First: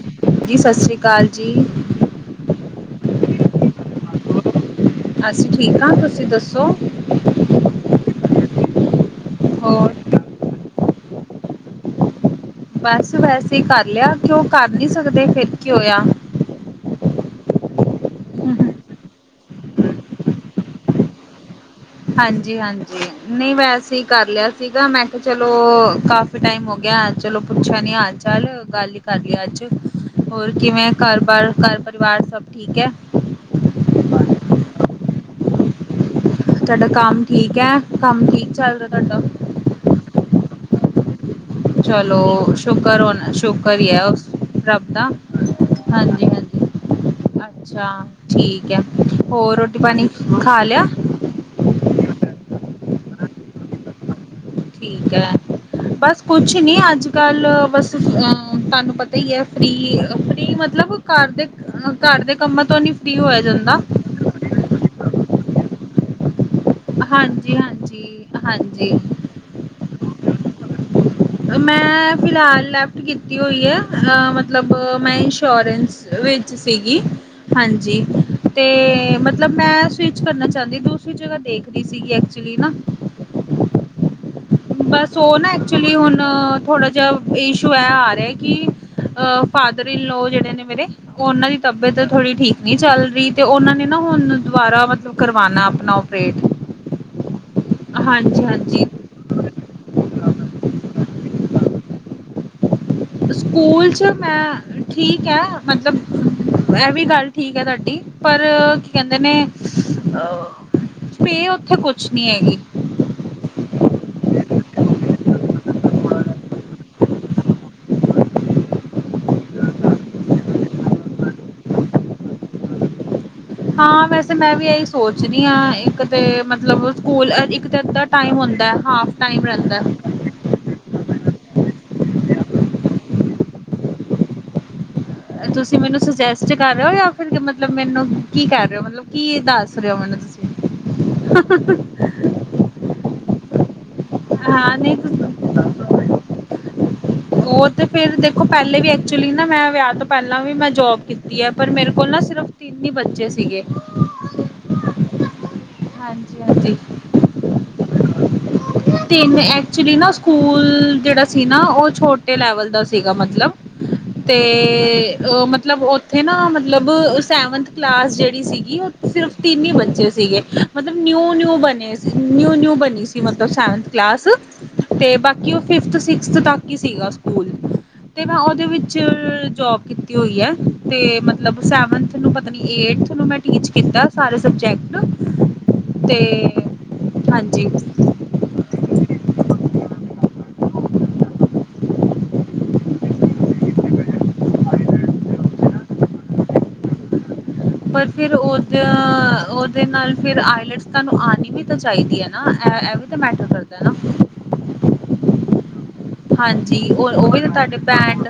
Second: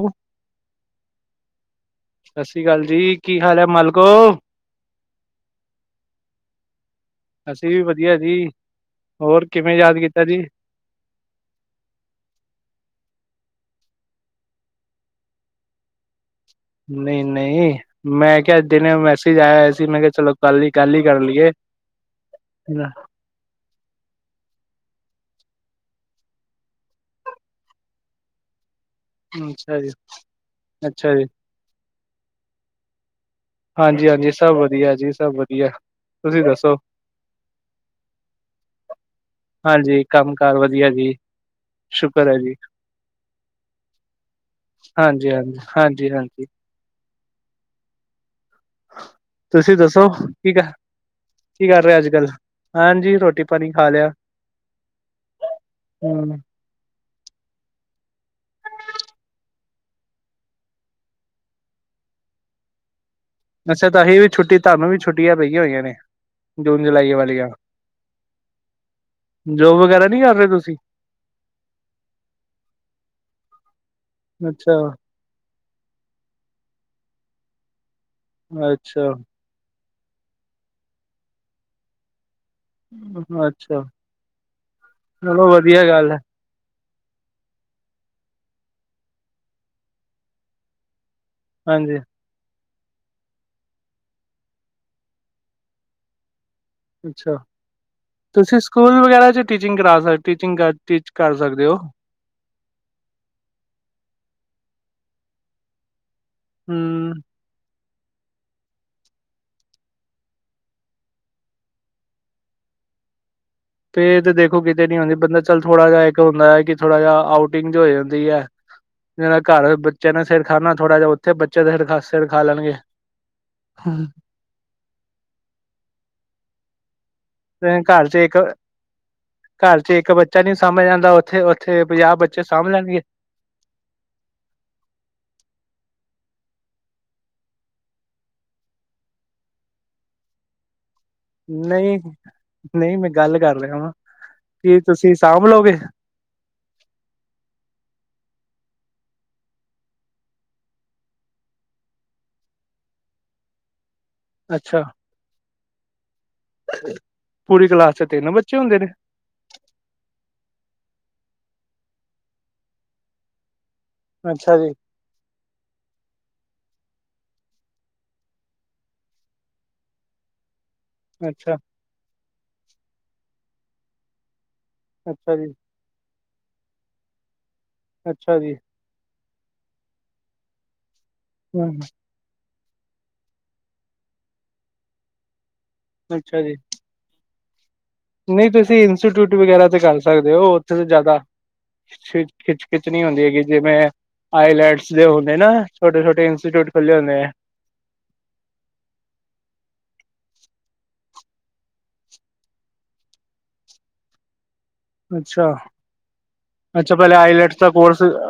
ਸਤਿ ਜੀ ਸਤਿ ਸ੍ਰੀ ਅਕਾਲ ਜੀ। ਸਤਿ ਸ਼੍ਰੀ ਅਕਾਲ ਜੀ, ਕੀ ਹਾਲ ਹੈ ਮਾਲਕੋ? ਅਸੀ ਠੀਕ ਹਾਂ, ਤੁਸੀਂ ਦੱਸੋ? ਅਸੀਂ ਵੀ ਵਧੀਆ ਜੀ ਹੋਰ, ਕਿਵੇਂ ਯਾਦ ਕੀਤਾ ਜੀ। ਬਸ ਵੈਸੇ ਕਰ ਲਿਆ। ਕਿਉਂ ਕਰ ਨਹੀਂ ਸਕਦੇ, ਫੇਰ ਕਿ ਹੋਇਆ। ਨਹੀਂ- ਨਹੀਂ। ਮੈਂ ਕਿਹਾ ਦਿਨੇ ਮੈਸੇਜ ਆਇ ਹੋਇਆ ਸੀ। ਮੈਂ ਕਿਹਾ ਚਲੋ ਗੱਲ ਹੀ, ਗੱਲ ਹੀ ਕਰ ਲਈਏ। ਹਾਂਜੀ- ਹਾਂਜੀ, ਨਹੀਂ ਵੈਸੇ ਹੀ ਕਰ ਲਿਆ ਸੀਗਾ। ਮੈਂ ਕਿਹਾ ਚਲੋ ਕਾਫ਼ੀ ਟਾਈਮ ਹੋ ਗਿਆ, ਚਲੋ ਪੁੱਛਿਆ ਨੀ ਹਾਲ- ਚਾਲ। ਚੱਲ ਗੱਲ ਹੀ ਕਰ ਲਈਏ ਅੱਜ। ਅੱਛਾ ਜੀ ਹੋਰ ਕਿਵੇਂ ਅੱਛਾ ਘਰ ਜੀ ਬਾਰ ਘਰ ਪਰਿਵਾਰ ਸਭ ਠੀਕ ਹੈ? ਹਾਂਜੀ- ਹਾਂਜੀ ਸਭ ਵਧੀਆ ਜੀ, ਸਭ ਵਧੀਆ। ਤੁਸੀਂ ਦੱਸੋ ਤੁਹਾਡਾ ਕੰਮ ਠੀਕ ਹੈ, ਕੰਮ ਠੀਕ ਚੱਲ ਰਿਹਾ ਤੁਹਾਡਾ? ਹਾਂਜੀ ਕੰਮ ਕਾਰ ਵਧੀਆ ਜੀ। ਸ਼ੁਕਰ ਹੈ ਚਲੋ ਜੀ ਸ਼ੁਕਰ ਹੋਣਾ ਸ਼ੁਕਰ ਈ ਐ ਉਸ ਰੱਬ ਦਾ ਹਾਂਜੀ ਹਾਂਜੀ ਹਾਂਜੀ ਹਾਂਜੀ ਅੱਛਾ ਠੀਕ ਐ ਹੋਰ ਤੁਸੀਂ ਰੋਟੀ ਦੱਸੋ ਪਾਣੀ ਕੀ ਖਾ ਕਰ ਲਿਆ ਕੀ ਕਰ ਰਹੇ ਅੱਜ ਕੱਲ੍ਹ ਹਾਂਜੀ ਰੋਟੀ ਪਾਣੀ ਖਾ ਲਿਆ ਠੀਕ ਹੈ ਬਸ ਹਮ ਕੁੱਛ ਕੁੱਛ ਨਹੀਂ ਅੱਜ ਕੱਲ ਬਸ ਤੁਹਾਨੂੰ ਪਤਾ ਈ ਐ ਫ੍ਰੀ ਫ੍ਰੀ ਮਤਲੱਬ ਘਰ ਦੇ ਘਰ ਦੇ ਕੰਮਾਂ ਤੋਂ ਨੀ ਫ੍ਰੀ ਹੋਇਆ ਜਾਂਦਾ ਅੱਛਾ ਤਾਂ ਅਸੀਂ ਵੀ ਛੁੱਟੀ ਤੁਹਾਨੂੰ ਵੀ ਛੁੱਟੀਆਂ ਪਈਆਂ ਹੋਈਆਂ ਨੇ ਜੂਨ ਜੁਲਾਈ ਵਾਲੀਆਂ ਹਾਂਜੀ ਹਾਂਜੀ ਹਾਂਜੀ ਜੋਬ ਵਗੈਰਾ ਨਹੀਂ ਕਰ ਰਹੇ ਤੁਸੀਂ ਮੈਂ ਫਿਲਹਾਲ ਲੈਫਟ ਕੀਤੀ ਹੋਈ ਐ ਅ ਅੱਛਾ, ਮਤਲੱਬ ਮੈਂ ਇੰਸ਼ੋਰੈਂਸ ਵਿੱਚ ਸੀਗੀ ਹਾਂਜੀ ਅਤੇ ਅੱਛਾ, ਮਤਲੱਬ ਮਤਲੱਬ ਮੈਂ ਸਵਿਚ ਕਰਨਾ ਚਾਹੁੰਦੀ ਦੂਸਰੀ ਜਗ੍ਹਾ ਦੇਖ ਰਹੀ ਸੀਗੀ ਐਕਚੁਲੀ ਨਾ ਅੱਛਾ ਬਸ ਉਹ ਚਲੋ ਨਾ ਵਧੀਆ ਐਕਚੁਲੀ ਗੱਲ ਹੁਣ ਹੈ, ਥੋੜਾ ਇਸ਼ੂ ਇਹ ਆ ਰਿਹਾ ਕਿ ਫਾਦਰ ਇਨ ਲੋੋ ਜਿਹੜੇ ਨੇ ਮੇਰੇ ਉਹਨਾਂ ਦੀ ਹਾਂਜੀ ਤਬੀਅਤ ਥੋੜ੍ਹੀ ਠੀਕ ਨਹੀਂ ਚੱਲ ਰਹੀ ਤੇ ਉਹਨਾਂ ਨੇ ਨਾ ਹੁਣ ਦੁਬਾਰਾ ਮਤਲੱਬ ਕਰਵਾਣਾ ਆਪਣਾ ਓਪਰੇਟ ਅੱਛਾ ਤੁਸੀਂ ਹਾਂਜੀ-ਹਾਂਜੀ ਸਕੂਲ ਵਗੈਰਾ ਚੱ ਟੀਚਿੰਗ ਕਰਾ ਸਕਦੇ ਟੀਚਿੰਗ ਕਰ ਟੀਚ ਕਰ ਸਕਦੇ ਹੋ ਸਕੂਲ 'ਚ ਮੈਂ ਠੀਕ ਹੈ ਮਤਲੱਬ ਇਹ ਵੀ ਹੂੰ ਗੱਲ ਠੀਕ ਹੈ ਤੁਹਾਡੀ ਪਰ ਕੀ ਕਹਿੰਦੇ ਨੇ ਪੈ ਉੱਥੇ ਕੁੱਛ ਨੀ ਹੈਗੀ ਪੈ ਤੇ ਦੇਖੋ ਕਿਤੇ ਨੀ ਹੁੰਦੀ ਬੰਦਾ ਚੱਲ ਥੋੜਾ ਜਿਹਾ ਇੱਕ ਹੁੰਦਾ ਹੈ ਕਿ ਥੋੜਾ ਜਿਹਾ ਆਊਟਿੰਗ ਹੋ ਜਾਂਦੀ ਏ ਜਿਹੜਾ ਘਰ ਬੱਚੇ ਨੇ ਸਿਰ ਖਾਨਾ ਥੋੜ੍ਹਾ ਜਿਹਾ ਉੱਥੇ ਬੱਚੇ ਸਿਰ ਖਾ ਲੇਣਗੇ ਹਾਂ ਵੈਸੇ ਮੈਂ ਵੀ ਇਹੀ ਸੋਚਦੀ ਹਾਂ ਇਕ ਤੇ ਮਤਲਬ ਸਕੂਲ ਇਕ ਤਾਂ ਤੇ ਅੱਧਾ ਘਰ ਚ ਇੱਕ ਟਮ ਹੁੰਦਾ ਹਾਫ ਟਾਈਮ ਰਹਿੰਦਾ ਘਰ ਚ ਇੱਕ ਬੱਚਾ ਨ ਸਾਂਭ ਜਾਂਦਾ ਉਥੇ ਉਥੇ ਪੰਜਾਹ ਬੱਚੇ ਸਾਂਭ ਲੈਣਗੇ ਤੁਸੀ ਮੈਨੂੰ ਸੁਜੈਸਟ ਕਰ ਰਹੇ ਹੋ ਜਾਂ ਫਿਰ ਮਤਲਬ ਮੈਨੂੰ ਕੀ ਕਰ ਰਹੇ ਹੋ ਮਤਲਬ ਕੀ ਦੱਸ ਰਹੇ ਹੋ ਮੈਨੂੰ ਤੁਸੀ ਨਹੀ ਨਹੀ ਮੈ ਗੱਲ ਕਰ ਰਿਹਾ ਵਾਂ ਹਾਂ ਕੀ ਨਹੀਂ ਤੁਸੀ ਸਾਂਭਲੋਗੇ [unintelligible] ਉਹ ਤੇ ਫਿਰ ਦੇਖੋ ਪਹਿਲੇ ਵੀ ਐਕਚੁਲੀ ਨਾ ਮੈਂ ਵਿਆਹ ਤੋਂ ਪਹਿਲਾਂ ਵੀ ਮੈਂ ਜੋਬ ਕੀਤੀ ਐ ਪਰ ਮੇਰੇ ਕੋਲ ਨਾ ਸਿਰਫ ਤਿੰਨ ਹੀ ਬੱਚੇ ਸੀਗੇ ਅੱਛਾ ਹਾਂਜੀ ਹਾਂਜੀ ਪੂਰੀ ਕਲਾਸ ਚੱ ਤਿੰਨ ਬੱਚੇ ਹੁੰਦੇ ਨੇ ਤਿੰਨ ਐਕਚੁਲੀ ਨਾ ਸਕੂਲ ਜਿਹੜਾ ਸੀ ਨਾ ਉਹ ਛੋਟੇ ਲੈਵਲ ਦਾ ਸੀਗਾ ਮਤਲਬ ਤੇ ਅੱਛਾ ਜੀ, ਮਤਲਬ ਉਹ - ਉਥੇ ਨਾ ਮਤਲਬ ਸੈਵਨਥ ਕਲਾਸ ਜਿਹੜੀ ਸੀਗੀ ਉਹ ਸਿਰਫ ਤਿੰਨ ਹੀ ਬੱਚੇ ਸੀਗੇ ਮਤਲਬ ਨਿਊ- ਅੱਛਾ, ਨਿਊ ਬਣੇ ਸੀ ਨਿਊ- ਨਿਊ ਬਣੀ ਸੀ ਮਤਲਬ ਸੈਵਥ ਕਲਾਸ ਤੇ ਅੱਛਾ ਜੀ, ਬਾਕੀ ਫਿਫਥ ਸਿਕਸਥ ਤੱਕ ਹੀ ਸੀਗਾ ਸਕੂਲ ਅਤੇ ਮੈ ਅੱਛਾ ਜੀ, ਉਹਦੇ ਵਿਚ ਜੋਬ ਕੀਤੀ ਹੋਈ ਐ। ਤੇ ਮਤਲਬ ਹੂੰ, ਸੈਵਨ ਤੈਨੂੰ ਪਤਾ ਨ ਮੈਂ ਐਠਥ ਨੂੰ ਟੀਚ ਕੀਤਾ ਸਾਰੇ ਸਬਜੈਕਟ ਤੇ ਹਾਂਜੀ- ਨਹੀ ਤੁਸੀ ਇੰਸਟੀਊਟ ਵਗੈਰਾ ਤੇ ਕਰ ਸਕਦੇ ਹੋ ਉਥੇ ਤਾਂ ਜ਼ਿਆਦਾ ਖਿ ਖਿਚ ਖਿੱਚਣੀ ਹੁੰਦੀ ਹੈਗੀ ਜਿਵੇ ਆਈਲੈਡਸ ਦੇ ਹੁੰਦੇ ਨਾ ਛੋਟ- ਛੋਟੇ ਇੰਸਟੀਚਿਊਟ ਖੁੱਲ੍ਹੇ ਹੁੰਦੇ ਆ ਪਰ ਫਿਰ ਉਹਦੇ ਉਹਦੇ ਨਾਲ ਫਿਰ ਆਈਲੈਟਸ ਤੁਹਾਨੂੰ ਆਉਣੀ ਵੀ ਤਾਂ ਚਾਹੀਦੀ ਹੈ। ਨਾ- ਮੈਟਰ ਕਰਦਾ ਨਾ- ਅਛਾ- ਹਾਂਜੀ ਅਛਾ ਉਹ ਪਹਿਲੇ ਉਹ ਵੀ ਤਾਂ ਆਈਲੈਟ ਦਾ ਤੁਹਾਡੇ ਕੋਰਸ ਬੈਂਡ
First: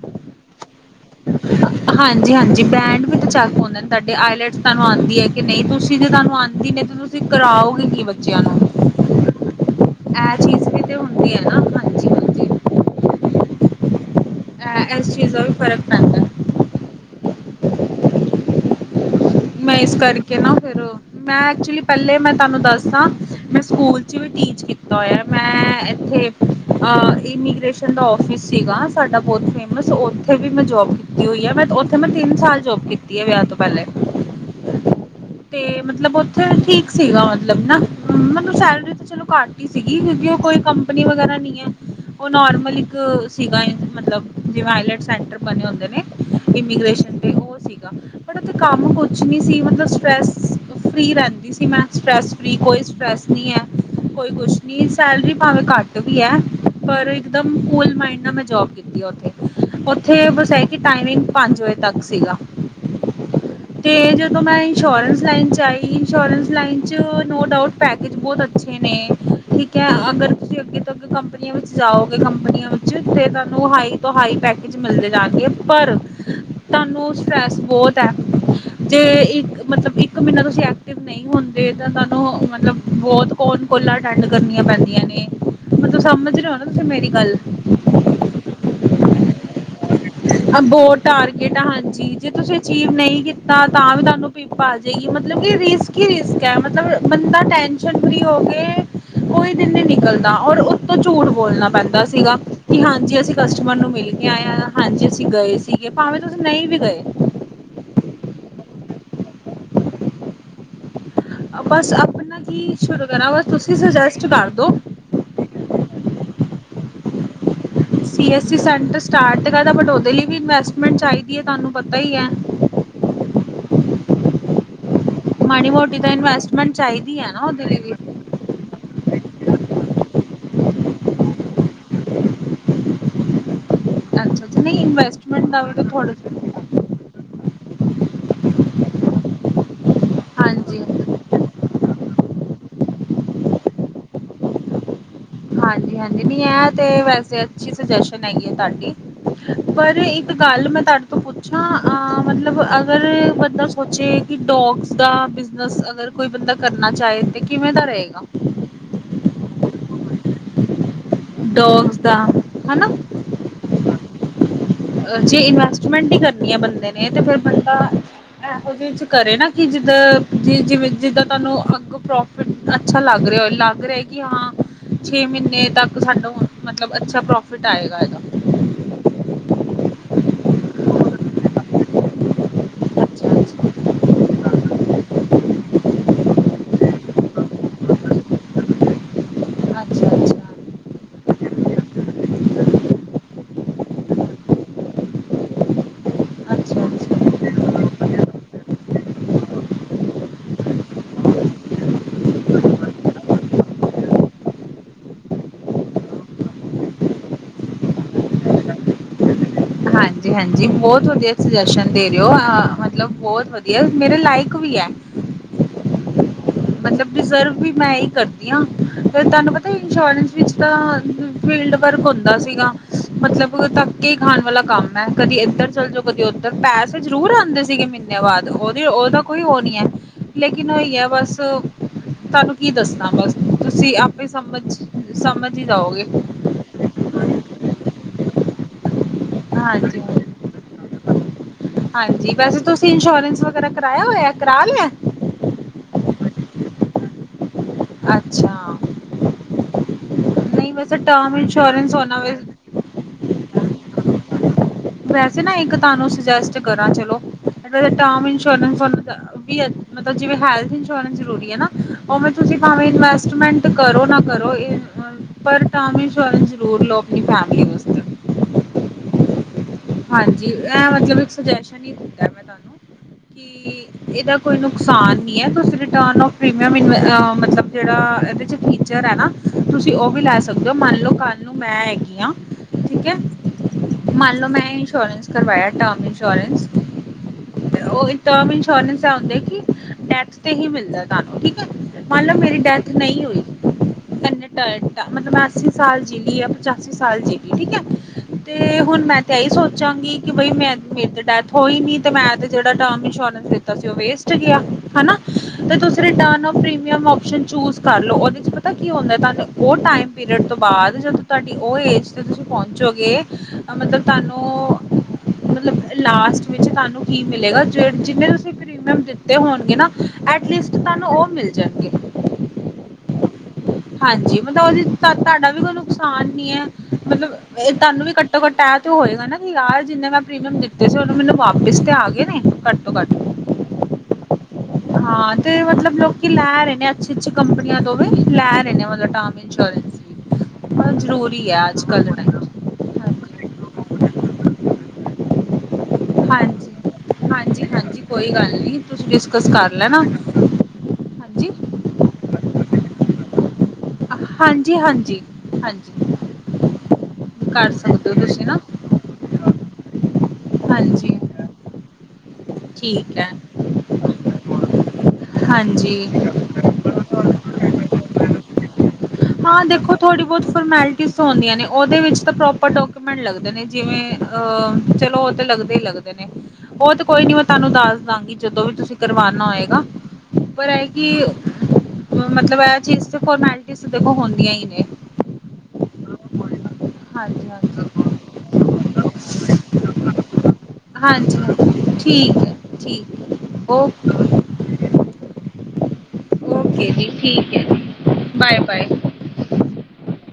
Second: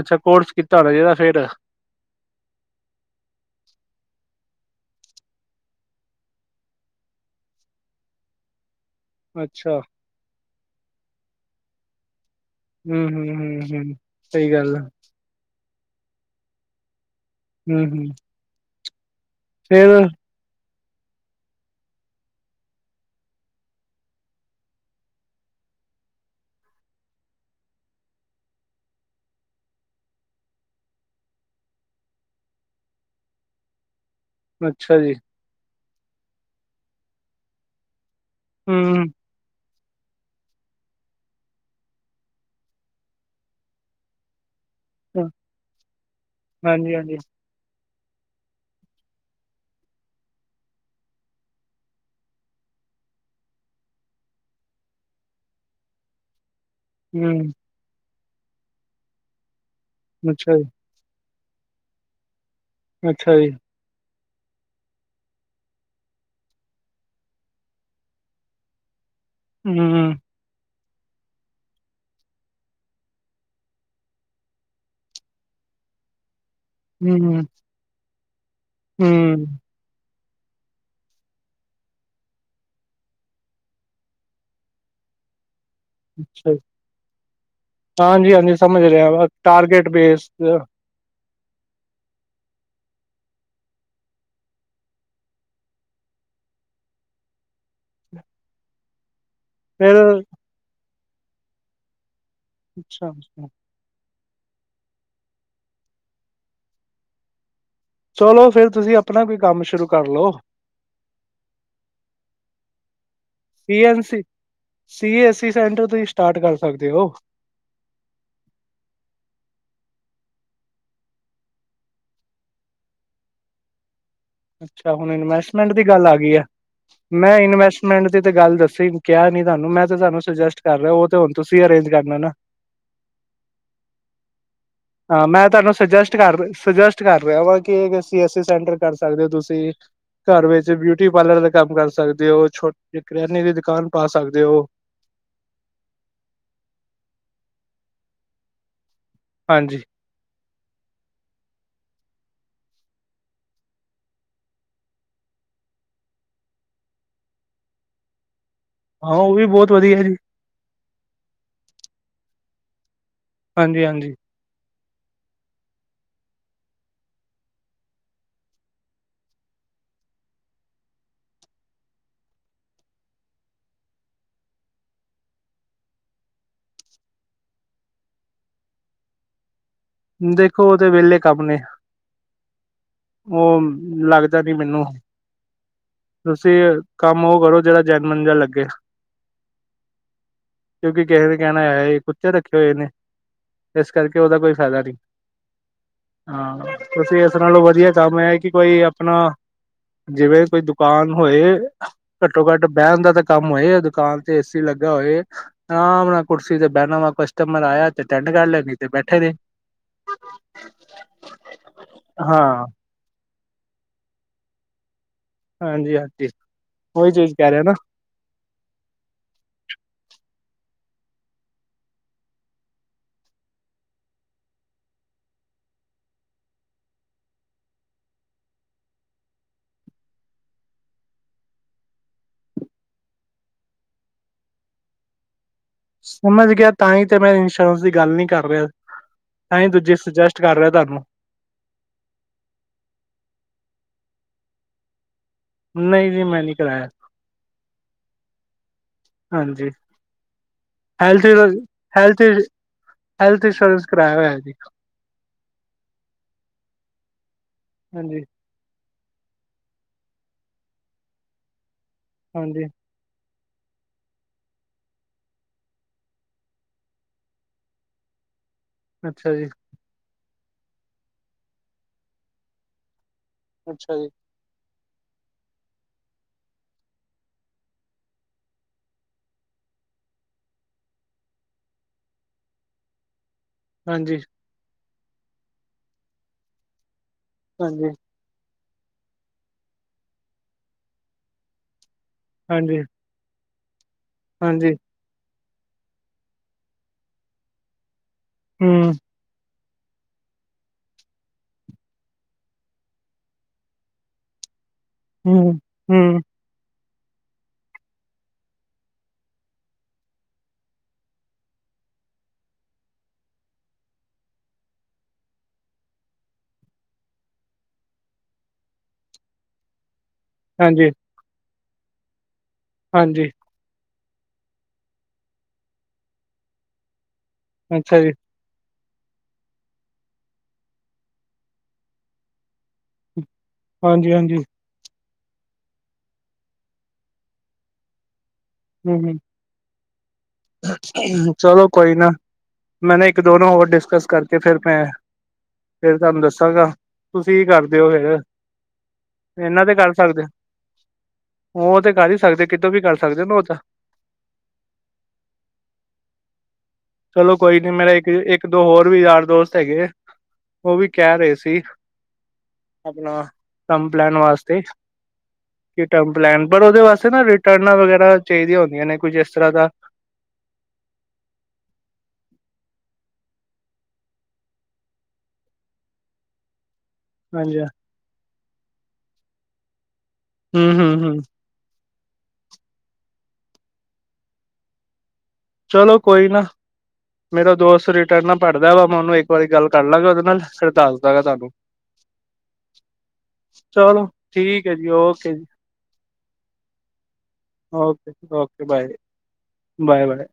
ਅਛਾ ਕੋਰਸ ਕੀਤਾ ਹੋਣਾ ਜਿਦਾ ਫੇਰ- ਹਾਂਜੀ ਹਾਂਜੀ ਬ੍ਰੈਂਡ ਵੀ ਤਾਂ ਚੱਕ ਪਾਉਦੇ ਤੁਡੇ ਆਈਲੈਟ ਤੁਾਨੂੰ ਆਉਦੀ ਹੈ ਕਿ ਨਹੀ ਤੁਸੀ ਜੇ ਤੁਹਾਨੂੰ ਆਉਦੀ। ਤੁਸੀ ਕਰਾਓਗੇ ਕੀ ਬੱਚਿਆਂ ਨੂੰ ਅਛਾ। ਇਹ ਚੀਜ਼ ਵੀ ਤੇ ਹੁੰਦੀ ਹੈ ਨਾ। ਹਾਂਜੀ ਹਾਂਜੀ ਹੂੰ ਹੂੰ ਹੂੰ ਹੂੰ। ਸਹੀ ਗੱਲ ਆ ਅ ਇਸ ਚੀਜ਼ ਦਾ ਵੀ ਫ਼ਰਕ ਪੈਂਦਾ। ਹੂੰ ਹੂੰ। ਮੈ ਫੇਰ ਇਸ ਕਰਕੇ ਨਾ ਫੇਰ ਮੈ ਐਕਚੁਲੀ ਪਹਿਲੇ ਮੈ ਤੁਹਾਨੂੰ ਦੱਸਦਾਂ ਮੈ ਸਕੂਲ ਚ ਵੀ ਟੀਚ ਕੀਤਾ ਹੋਇਆ ਮੈ ਇਥੇ। ਇਮੀਗ੍ਰੇਸ਼ਨ ਦਾ ਆਫਿਸ ਸੀਗਾ ਸਾਡਾ ਬਹੁਤ ਫੇਮ ਉਥੇ ਵੀ ਮੈਂ ਜੋਬ। ਕੀਤੀ ਹੋਈ ਹੈ। ਮੈਂ ਉਥੇ ਮੈਂ ਤਿੰਨ ਸਾਲ ਜੋਬ ਕੀਤੀ ਹੈ। ਵਿਆਹ ਤੋਂ ਪਹਿਲੇ। ਅਛਾ ਜੀ। ਤੇ ਮਤਲਬ ਉਥੇ ਠੀਕ ਸੀਗਾ ਮਤਲਬ ਨਾ ਮਤਲਬ ਸੈਲਰੀ ਤੇ ਹੂੰ, ਚਲੋ ਘੱਟ। ਸੀਗੀ ਕਿਉਕਿ ਉਹ ਕੋਈ ਕੰਪਨੀ ਵਗੈਰਾ ਨਹੀਂ ਹੈ। ਉਹ ਨੋਰਮਲ ਇਕ ਸੀਗਾ ਮਤਲਬ ਜਿ ਵੌਇਲਟ। ਸੈਂਟਰ ਬਣੇ ਹੁੰਦੇ ਨੇ ਇਮੀਗ੍ਰੇ ਹਾਂਜੀ-ਹਾਂਜੀ ਤੇ ਉਹ ਸੀਗਾ। ਕੰਮ ਕੁਛ ਨਹੀ ਸੀ ਮਤਲਬ ਸਟਰੈੱਸ ਫ੍ਰਰੀ ਰਹਿੰਦੀ ਸੀ ਮੈ ਸਟਰੈੱਸ ਫ੍ਰੀ ਕੋਈ ਸਟਰੈੱਸ ਨਹੀਂ ਹੈ। ਕੋਈ ਕੁਛ ਨੀ ਸੈਲਰੀ ਭਾਵੇਂ ਘੱਟ ਵੀ ਹੈ। ਪਰ ਇੱਕ ਹੂੰ, ਦਮ ਕੂਲ ਮਾਈਂਡ ਨਾਲ ਮੈਂ ਜੋਬ ਕੀਤੀਥੇ ਉਥੇਸ ਅੱਛਾ ਜੀ, ਟਾਈਮਿੰਗ ਪੰਜ ਵਜੇ ਤੱਕ ਸੀਗਾ। ਅੱਛਾ ਜੀ। ਤੇ ਜਦੋਂ ਮੈਂ ਇੰਸ਼ੋਰੈਂਸ ਲਾਈਨ ਚ ਆਈ ਇੰਸ਼ੋਰੈਂਸ ਲਾਈਨ ਚ ਨੋ ਡਾਊਟ। ਪੈਕੇਜ ਬਹੁਤ ਅੱਛੇ ਨੇ ਠੀਕ ਹੈ ਹੂੰ, ਅਗਰ। ਤੁਸੀਂ ਅੱਗੇ ਤੋਂ ਅੱਗੇ ਕੰਪਨੀਆਂ ਵਿੱਚ ਜਾਓਗੇ ਕੰਪਨੀਆਂ ਵਿੱਚ ਤੇ ਤੁਹਾਨੂੰ ਹਾਈ ਤੋਂ ਹਾਈ ਪੈਕ। ਮਿਲਦੇ ਜਾਂਗੇ ਪਰ ਤੁਹਾਨੂੰ ਹੂੰ, ਸਟਰ੍ਰੈਸ ਬਹੁਤ ਹੈ ਜੇ ਇੱਕ ਹੂੰ, ਮਤਲਬ ਇਕ। ਇਕ ਮਹੀਨਾ ਤੁਸੀਂ ਐਕਟਿਵ ਨਹੀਂ ਹੁੰਦੇ ਤਾਂ ਤੁਹਾਨੂੰ ਮਤਲਬ ਬਹੁਤ‌ ਕੋਲ ਕੋਲਾ ਅਟੈਂਡ ਕਰਨੀਆਂ ਪੈਂਦੀਆਂ ਨੇ। ਮਤਲਬ ਸਮਝ ਅੱਛਾ ਜੀ। ਨਾ ਰਿਹਾ ਕੀ ਮੇਰੀ ਗੱਲ। ਹਾਂਜੀ ਹਾਂਜੀ ਸਮਝ ਰਿਹਾ ਟਾਰਗੇਟ ਬੇਸ ਆ ਬੋਟ- ਟਾਰਗੇਟ ਹਾਂਜੀ ਜੇ ਤੁਸੀ ਅਚੀਵ ਨਹੀ ਕੀਤਾ ਤਾਂ ਵੀ ਤੁਹਾਨੂੰ ਪੀਪ ਆ ਜਾਏਗੀ ਮਤਲਬ ਕਿ ਰਿਸ। ਕੀ ਰਿਸਕ ਹੈ। ਮਤਲਬ ਬੰਦਾ ਟੈਸ਼ਨ ਫਰੀ ਹੋ ਕੇ ਕੋਈ ਦਿਨ ਨਹੀ ਫਿਰ ਨਿਕਲਦਾ ਔਰ ਉਤੋ ਝੂਠ ਬੋਲਣਾ ਪੈਂਦਾ ਸੀਗਾ। ਕਿ ਅੱਛਾ ਹਾਂਜੀ ਅਸੀ ਅੱਛਾ। ਕਸਟਮਰ ਨੂੰ ਮਿਲ ਕੇ ਆਏ ਹਾਂ ਹਾਂਜੀ ਅਸੀ ਗਏ ਸੀਗੇ ਭਾਵੇ ਤੁਸੀ ਨਹੀ ਵੀ ਗਏ। ਚਲੋ ਫੇਰ ਤੁਸੀ ਆਪਣਾ ਕੋਈ ਕੰਮ ਸ਼ੁਰੂ ਕਰ ਲਓ। ਬਸ ਆਪਣਾ ਕੀ ਸ਼ੁਰੁ ਕਰਾਂ ਬ ਤੁਸੀ ਸੀ ਐਨ ਸੀ ਸੁਜਸਟ ਕਰਦੋ। ਸੀ ਏ ਈ ਸੈਂਟਰ ਤੁਸੀ ਸਟਾਰਟ ਕਰ ਸਕਦੇ ਹੋ। C S E centre start ਕਰਦਾ ਬਟ ਉਹਦੇ ਲਈ ਵੀ ਇਨਵੈਸਟਮੈਂਟ ਚਾਹੀਦੀ ਹੈ। ਤੁਹਾਨੂੰ ਪਤਾ ਹੀ ਹੈ। ਅਛਾ ਹੁਣ ਮਾੜੀ ਇਨਵੈਸਟਮੈਂਟ ਦੀ ਮੋਟੀ ਗੱਲ ਤਾਂ ਆ ਗਈ ਹੈ। ਇਨਵੈਸਟਮੈਂਟ ਚਾਹੀਦੀ ਹੈ ਮੈ ਨਾ ਉਹਦੇ ਲਈ ਵੀ ਇਨਵੈਸਟਮੈਂਟ ਤੇ ਗੱਲ ਦੱਸੀ ਕਿਹਾ ਨੀ ਤੁਹਾਨੂੰ ਮੈ ਤੇ ਤੁਹਾਨੂੰ ਸੁਜੈਸਟ ਕਰ ਰਿਹਾ ਉਹ ਤੇ ਹੁਣ ਤੁਸੀ ਅਰੇਂਜ ਕਰਨਾ ਨਾ। ਅੱਛਾ ਅੱਛਾ ਨਹੀਂ ਹਾਂ ਇਨਵੈਸਟਮੈਂਟ ਮੈਂ ਦਾ ਤੁਹਾਨੂੰ ਵੀ ਤਾਂ ਥੋੜਾ ਸੁਜੈਸਟ ਕਰ- ਸੁਜੈਸਟ ਕਰ ਰਿਹਾ ਵਾ ਕਿ ਸੀ ਐਸਈ ਸੈਂਟਰ ਕਰ ਸਕਦੇ ਹੋ ਤੁਸੀਂ। ਘਰ ਵਿੱਚ ਹਾਂਜੀ ਬਿਊਟੀ ਪਾਰਲਰ ਦਾ ਕੰਮ ਕਰ ਸਕਦੇ ਹੋ ਛੋਟੇ ਕਰਿਆਨੇ ਦੀ ਦੁਕਾਨ ਪਾ ਸਕਦੇ ਹੋ। ਹਾਂਜੀ ਹਾਂਜੀ ਨੀ ਇਹ ਤੇ ਵੈਸੇ ਅੱਛੀ ਸਜੇਸ਼ਨ ਹੈਗੀ ਆ ਤੁਹਾਡੀ ਹਾਂਜੀ ਪਰ। ਇੱਕ ਗੱਲ ਮੈਂ ਤੁਹਾਡੇ ਤੋਂ ਪੁੱਛਾਂ ਮਤਲਬ ਅਗਰ ਬੰਦਾ ਸੋਚੇ। ਕਿ ਡੋਗਸ ਦਾ ਬਿਜਨਸ ਅਗਰ ਕੋਈ ਬੰਦਾ ਕਰਨਾ ਚਾਹੇ ਤੇ ਕਿਵੇਂ ਦਾ ਰਹੇਗਾ। ਹਾ ਉਹ ਵੀ ਬਹੁਤ ਵਧੀਆ ਜੀ। ਡੋਗਸ ਦਾ ਹਨਾ ਹਾਂਜੀ-ਹਾਂਜੀ। ਜੇ ਇਨਵੈਸਟਮੈਂਟ ਹੀ ਕਰਨੀ ਹੈ ਬੰਦੇ ਨੇ ਤਾਂ ਫਿਰ ਬੰਦਾ ਇਹੋ ਜਿਹੇ ਚ ਕਰੇ ਨਾ ਕਿ ਜਿੱਦ ਜਿਵੇਂ ਜਿੱਦਾਂ ਤੁਹਾਨੂੰ ਅੱਗੋ ਪਰੋਬਲਮ ਅੱਛਾ ਲੱਗ ਰਿਹਾ ਹੋ ਲੱਗ ਰਿਹਾ ਕਿ ਹਾਂ ਛੇ ਮਹੀਨੇ ਤੱਕ ਸਾਨੂੰ ਮਤਲਬ ਅੱਛਾ ਪ੍ਰੋਫਿਟ ਆਏਗਾ ਇਹਦਾ। ਦੇਖੋ ਉਹਦੇ ਵਿਹਲੇ ਕੰੱਮ ਨੇ ਅੱਛਾ ਉਹ ਲੱਗਦਾ ਨੀ ਮੈਨੂੰ ਤੁਸੀਂ ਕੰਮ ਉਹ ਕਰੋ, ਜਿਹੜਾ ਜੈਨੂਅਲ ਜ ਲੱਗੇ। ਅੱਛਾ-ਅੱਛਾ। ਕਿਉਂਕਿ ਕਿਸੇ ਨੇ ਕਹਿਣਾ ਹੈ ਕੁੱਤੇ ਰੱਖਿ ਹੋਏਨੇ ਇਸ ਕਰਕੇ ਉਹਦਾ ਕੋਈ ਫਾਇਦਾ ਨਹੀਂ। ਹਾਂ, ਅੱਛਾ ਤੁਸੀਂ ਇਸ ਨਾਲੋਂ ਵਧੀਆ ਕੰਮ ਹੈ ਕਿ ਕੋਈ ਆਪਣਾ ਜਿਵੇਂ ਕੋਈ ਦੁ ਦੁਕਾਨ ਹੋਏ ਘੱਟੋ-ਘੱਟ ਬਹਿਣ ਦਾ ਤਾਂ ਕੰਮ ਹੋਏ ਦੁਕਾਨ ਤੇ ਏਸੀ ਲੱਗਾ ਹੋਏ। ਆਰਾਮ ਨਾਲ ਕੁਰਸੀ ਤੇ ਬਹਿਣਾ ਵਾ ਕਸਟਮਰ ਆਇਆ ਤੇ ਅਟੈਂਡ ਕਰ ਲੈ ਨਹੀਂ ਤੇ ਬੈਠੇ ਰਹੇ। ਹਾਂਜੀ-ਹਾਂਜੀ, ਬਹੁਤ ਵਧੀਆ ਸੁਜੈਸ਼ਨ ਦੇ ਰਹੇ ਹੋ। ਹਾਂ ਮਤਲਬ ਬਹੁਤ ਵਧੀਆ ਮੇਰੇ ਲਾਇਕ ਵੀ ਹੈ। ਹਾਂਜੀ-ਹਾਂਜੀ ਉਹੀ ਮਤਲਬ ਚੀਜ਼ ਕਹਿ ਡੀਜ਼ਰਵ ਰਿਹਾ ਵੀ ਨਾ ਮੈਂ ਹੀ ਕਰਦੀ ਕਿਹਾ ਤੁਹਾਨੂੰ ਪਤਾ ਇੰਸ਼ੋਰੈਂਸ ਵਿੱਚ ਤਾਂ ਫੀਲਡ ਵਰਕ ਹੁੰਦਾ ਸੀਗਾ। ਮਤਲਬ ਧੱਕੇ ਖਾਣ ਵਾਲਾ ਕੰਮ ਮੈਮ ਕਦੀ ਇੱਧਰ ਚੱਲ ਜੋ, ਕਦੀ ਉੱਧਰ ਪੈਸੇ ਜ਼ਰੂਰ ਆਉਂਦੇ ਸੀਗੇ ਮਹੀਨੇ ਬਾਦ ਉਹਦੀ-ਉਹਦਾ ਕੋਈ ਉਹ ਨਹੀਂ ਹੈ। ਲੇਕਿਨ ਉਹੀ ਹੈ ਬਸ ਤੁਹਾਨੂੰ ਕੀ ਦੱਸਣਾ ਬਸ ਤੁਸੀਂ ਆਪੇ ਸਮਝ ਸਮਜ ਹੀ ਜਾਓਗੇ। ਸਮਝ ਗਿਆ ਤਾਂਹੀ ਤੇ ਮੈਂ ਇੰਸ਼ੋਰੈਂਸ ਦੀ ਗੱਲ ਨਹੀਂ ਕਰ ਰਿਹਾ ਤਾਂ ਹੀ ਦੂਜੀੇ ਹਾਂਜੀ ਸਜੈ ਟ ਕਰ ਰਿਹਾ ਤੁਹਾਨੂੰ, ਹਾਂਜੀ, ਵੈਸੇ ਤੁਸੀਂ ਇੰਸ਼ੋਰੈਂਸ ਵਗੈਰਾ ਕਰਵਾਾਇਆ ਹੋਇਆ ਕਰਾ ਲਿਆ। ਨਹੀਂ ਜੀ ਮੈਂ ਨਹੀਂ ਕਰਾਇਆ। ਅੱਛਾ। ਹਾਂਜੀ, ਨਹੀਂ ਵੈਸੇ ਹੈਲਥ- ਟਰਮ ਇੰਸ਼ੋਰੈਂਸ ਹੈਲਥ ਹੋਣਾ ਹੈਲਥ ਇੰਸ਼ੋਰੈਂਸ ਕਰਾਇਆ ਹੋਇਆ ਜੀ। ਵੈਸੇ ਨਾ ਇੱਕ ਤੁਹਾਨੂੰ ਸਜੈਸਟ ਕਰਾ ਚਲੋ। ਹਾਂਜੀ ਇਨਸ਼ੋਰੈਂਸ ਇੰਸੋ਼ਰਸ ਮਤਲਬ ਜਿਵੇਂ ਹੈਲਥ ਇੰਸ਼ੋਰੈਂਸ ਜ਼ਰੂਰੀ ਹੈਨਾ। ਉਵੇਂ ਤੁਸੀਂ ਹਾਂਜੀ ਭਾਵੇਂ ਇਨਵੈਸਟਮੈਂਟ ਤੇ ਕਰੋ ਨਾ ਕਰੋ ਪਰ ਟਰਮ ਇੰਸ਼ੋਰੈਂਸ ਜ਼ਰੂਰ ਲਓ ਆਪਣੀ ਫੈਮਿਲੀ ਵਸਤੇ। ਅੱਛਾ ਜੀ। ਹਾਂਜੀ, ਇਹ ਮਤਲਬ ਇੱਕ ਸੁਜੈਸ਼ਨ ਹੀ ਦਿਦਾ ਮੈਂ ਤੁਹਾਨੂੰ ਕਿ ਅੱਛਾ ਜੀ ਇਹਦਾ ਕੋਈ ਨੁਕਸਾਨ ਨਹੀਂ ਹੈ ਤੁਸੀਂ ਰਿਟਰਨ ਔਰ ਪ੍ਰੀਮੀਅਮ ਮਤਲਬ ਜਿਹੜਾ ਇਹਦੇ 'ਚ ਫੀਚਰ ਹੈਨਾ ਤੁਸੀਂ ਉਹ ਵੀ ਲੈ ਸਕਦੇ ਹੋ ਮੰਨ ਲਓ ਕੱਲ ਨੂੰ ਮੈਂ ਹੈਗੀ ਹਾਂ, ਠੀਕ ਹੈ। ਹਾਂਜੀ ਮੰਨ ਲੋ ਮੈਂ ਇੰਸ਼ੋਰੈਂਸ ਕਰਵਾਇਆ ਟਰਮ ਇੰਸ਼ੋਰੈਂਸ ਹਾਂਜੀ ਉਹ ਟਰਮ ਇਨਸੋਰਂਸ ਇਹ ਉਂਦ ਕਿ ਹੀ ਡੈਥ ਤੇ ਹੀ ਮਿਲਦਾ ਤੁਹਾਨੂੰ ਠੀਕ ਹੈ ਮਨਲੋ ਮੇਰੀ ਹਾਂਜੀ ਡੈਥ ਨਹੀਂ ਨੀ ਹੋਈ ਹ ਹਾਂਜੀ ਡਾਇਟ ਮਤਲਬ ਮੈਂ ਅੱਸੀ ਸਾਲ ਜੀਲੀ ਜਾ ਪਚਾਸੀ ਸਾਲ ਜੀਲੀ ਠੀਕ ਹੈ ਤੇ ਹਮ ਹੁਣ ਮੈਂ ਅਤੇ ਇਹੀ ਸੋਚਾਂਗੀ ਕਿ ਬਈ ਮੈਂ ਮੇਰੇ ਤਾਂ ਡੈਥ ਹੋਈ ਨਹੀਂ ਅਤੇ ਮੈਂ ਤਾਂ ਜਿਹੜਾ ਟਰਮ ਇੰਸ਼ੋਰੈਂਸ ਦਿੱਤਾ ਸੀ ਉਹ ਵੇਸਟ ਚਲਾ ਗਿਆ ਹੈਨਾ, ਹਮ ਤੇ ਤੁਸੀ ਹਮ return of premium option choose ਕਰ ਲੋ, ਉਹਦੇ ਚ ਪਤਾ ਕੀ ਹੁੰਦਾ ਉਹ ਟਾਈਮ ਪੀਰੀਅਡ ਤੋਂ ਬਾਅਦ ਜਦ ਤੁਹਾਡੀ ਉਹ ਏਜ ਤੇ ਤੁਸੀਂ ਪਹੁੰਚੋਗੇ ਮਤਲਬ ਤੁਹਾਨੂੰ ਮਤਲਬ ਲਾਸਟ ਵਿੱਚ ਤੁਹਾਨੂੰ ਕੀ ਮਿਲੇਗਾ ਜ ਜਿਵੇਂ ਤੁਸੀਂ ਪ੍ਰੀਮੀਅਮ ਦਿੱਤੇ ਹੋਣਗੇ ਨਾ ਐਟਲੀਸਟ ਹਾਂਜੀ ਤੁਹਾਨੂੰ ਉਹ ਮਿਲ ਜਾਣਗੇ। ਹਾਂਜੀ। ਹਾਂਜੀ, ਮਤਲਬ ਉਹਦੇ ਤੁਹਾਡਾ ਵੀ ਕੋਈ ਨੁਕਸਾਨ ਨੀ ਹੈ ਮਤਲਬ ਇਹ ਅੱਛਾ ਤੁਹਾਨੂੰ ਜੀ ਵੀੱ ਘੱਟੋ ਘੱਟ ਤੈ ਤੇ ਹੋਏਗਾ ਨਾ ਕਿ ਯਾਰ ਜਿੰਨੇ ਮੈਂ ਪ੍ਰੀਮੀਅਮ ਦਿੱਤੇ ਸੀ ਉਹਨੂੰ ਮੈਨੂੰ ਵਾਪਿਸ ਤੇ ਆ ਗਏ ਨੇ। ਘੱਟੋ-ਘੱਟ ਹਾਂਜੀ ਹਾਂਜੀ ਹਾਂ ਤੇ ਮਤਲਬ ਲੋਕੀ ਲੈ ਰਹੇ ਨੇ ਅੱਛੇ ਅੱਛੇ ਕੰਪਨੀਆਂ ਤੋਂ ਵੀ ਲੈ ਰਹੇ ਨੇ ਮਤਲਬ ਹਮ ਟਮ [unintelligible] ਬਹੁਤ ਜਰੂਰੀ ਐ ਅੱਜ ਕੱਲ ਮੈ ਨਾ ਇੱਕ ਦੋਨੋ ਹੋਰ ਡਿਸਕਸ ਕਰਕੇ ਫਿਰ ਮੈਂ ਫਿਰ ਤੁਹਾਨੂੰ ਦੱਸਾਂਗਾ। ਹਾਂਜੀ ਹਾਂਜੀ ਤੁਸੀਂ ਕੀ ਹਾਂਜੀ ਕਰਦੇ ਹੋ ਹਾਂਜੀ ਫੇਰ ਕੋਈ ਗੱਲ ਨਹੀਂ ਤੁਸੀਂ ਡਿਸਕਸ ਐਨਾ ਤੇ ਕਰ ਲੈਣਾ ਸਕਦੇ ਹੋ। ਹਾਂਜੀ ਉਹ ਤੇ ਕਰ ਹੀ ਸਕਦੇ ਕਿਦੋਂ ਵੀ ਕਰ ਸਕਦੇ ਨਾ ਉਹ ਤਾਂ ਹਾਂਜੀ ਹਾਂਜੀ ਹਾਂਜੀ। ਚਲੋ ਕੋਈ ਨੀ ਕਰ ਮੇਰਾ ਇੱਕ ਸਕਦੇ ਹੋ ਤੁਸੀਂ ਇੱਕ ਨਾ ਦੋ ਹੋਰ ਵੀ ਯਾਰ ਦੋਸਤ ਹੈਗੇ ਉਹ ਵੀ ਹਾਂਜੀ ਕਹਿ ਰਹੇ ਸੀ। ਆਪਣਾ ਠੀਕ ਹੈ ਕੰਮ ਪਲੈਣ ਵਾਸਤੇ। ਹਾਂਜੀ [unintelligible] ਪਲੈਨ ਪਰ ਉਹਦੇ ਵਾਸਤੇ ਨਾ ਰਿਟਰਨਾਂ ਵਗੈਰਾ ਚਾਹੀਦੀਆਂ ਹੁੰਦੀਆਂ ਨੇ ਕੁਝ ਇਸ ਤਰ੍ਹਾਂ ਹਾਂ ਦਾ ਦੇਖੋ ਥੋੜ੍ਹੀ ਬਹੁਤ ਫੋਰਮੈਲਿਟੀਜ਼ ਹੁੰਦੀਆਂ ਨੇ ਉਹਦੇ ਵਿੱਚ ਤਾਂ ਪ੍ਰੋਪਰ ਡੋਕੂਮੈਂਟ ਲੱਗਦੇ ਨੇ ਜਿਵੇਂ ਅਹ ਚਲੋ ਉਹ ਤੇ ਲੱਗਦੇ ਹੀ ਲੱਗਦੇ ਨੇ ਉਹ ਤੇ ਕੋਈ ਨੀ ਮੈਂ ਹਾਂਜੀ ਤੁਹਾਨੂੰ ਦੱਸ ਦਾਂਗੀ ਜਦੋਂ ਵੀ ਤੁਸੀਂ ਕਰਵਾਨਾ ਹੋਏਗਾ ਪਰ ਹੂੰ ਇਹ ਹੂੰ ਕਿ ਹੂੰ ਮਤਲਬ ਇਹ ਚੀਜ਼ ਤੇ ਫੋਰਮੈਲਿਟੀਜ਼ ਦੇ ਕੋਲ ਹੁੰਦੀਆਂ ਹੀ ਨੇ। ਚਲੋ ਕੋਈ ਨਾ। ਹਾਂਜੀ ਮੇਰਾ ਦੋਸਤ ਹਾਂਜੀ ਰਿਟਰਨ ਨਭਰਦਾ ਵਾ ਮੈਂ ਉਹਨੂੰ ਇੱਕ ਵਾਰੀ ਗੱਲ ਕਰ ਲਾਂਗਾ ਉਹਦੇ ਨਾਲ ਫਿਰ ਦੱਸਦਾਗਾ ਹਾਂਜੀ ਤੁਹਾਨੂੰ। ਹਾਂਜੀ ਠੀਕ ਐ ਠੀਕ ਚਲੋ ਓਕੇ। ਠੀਕ ਹੈ ਜੀ ਓਕੇ ਜੀ ਓਕੇ ਜੀ ਠੀਕ। Okay okay bye bye bye.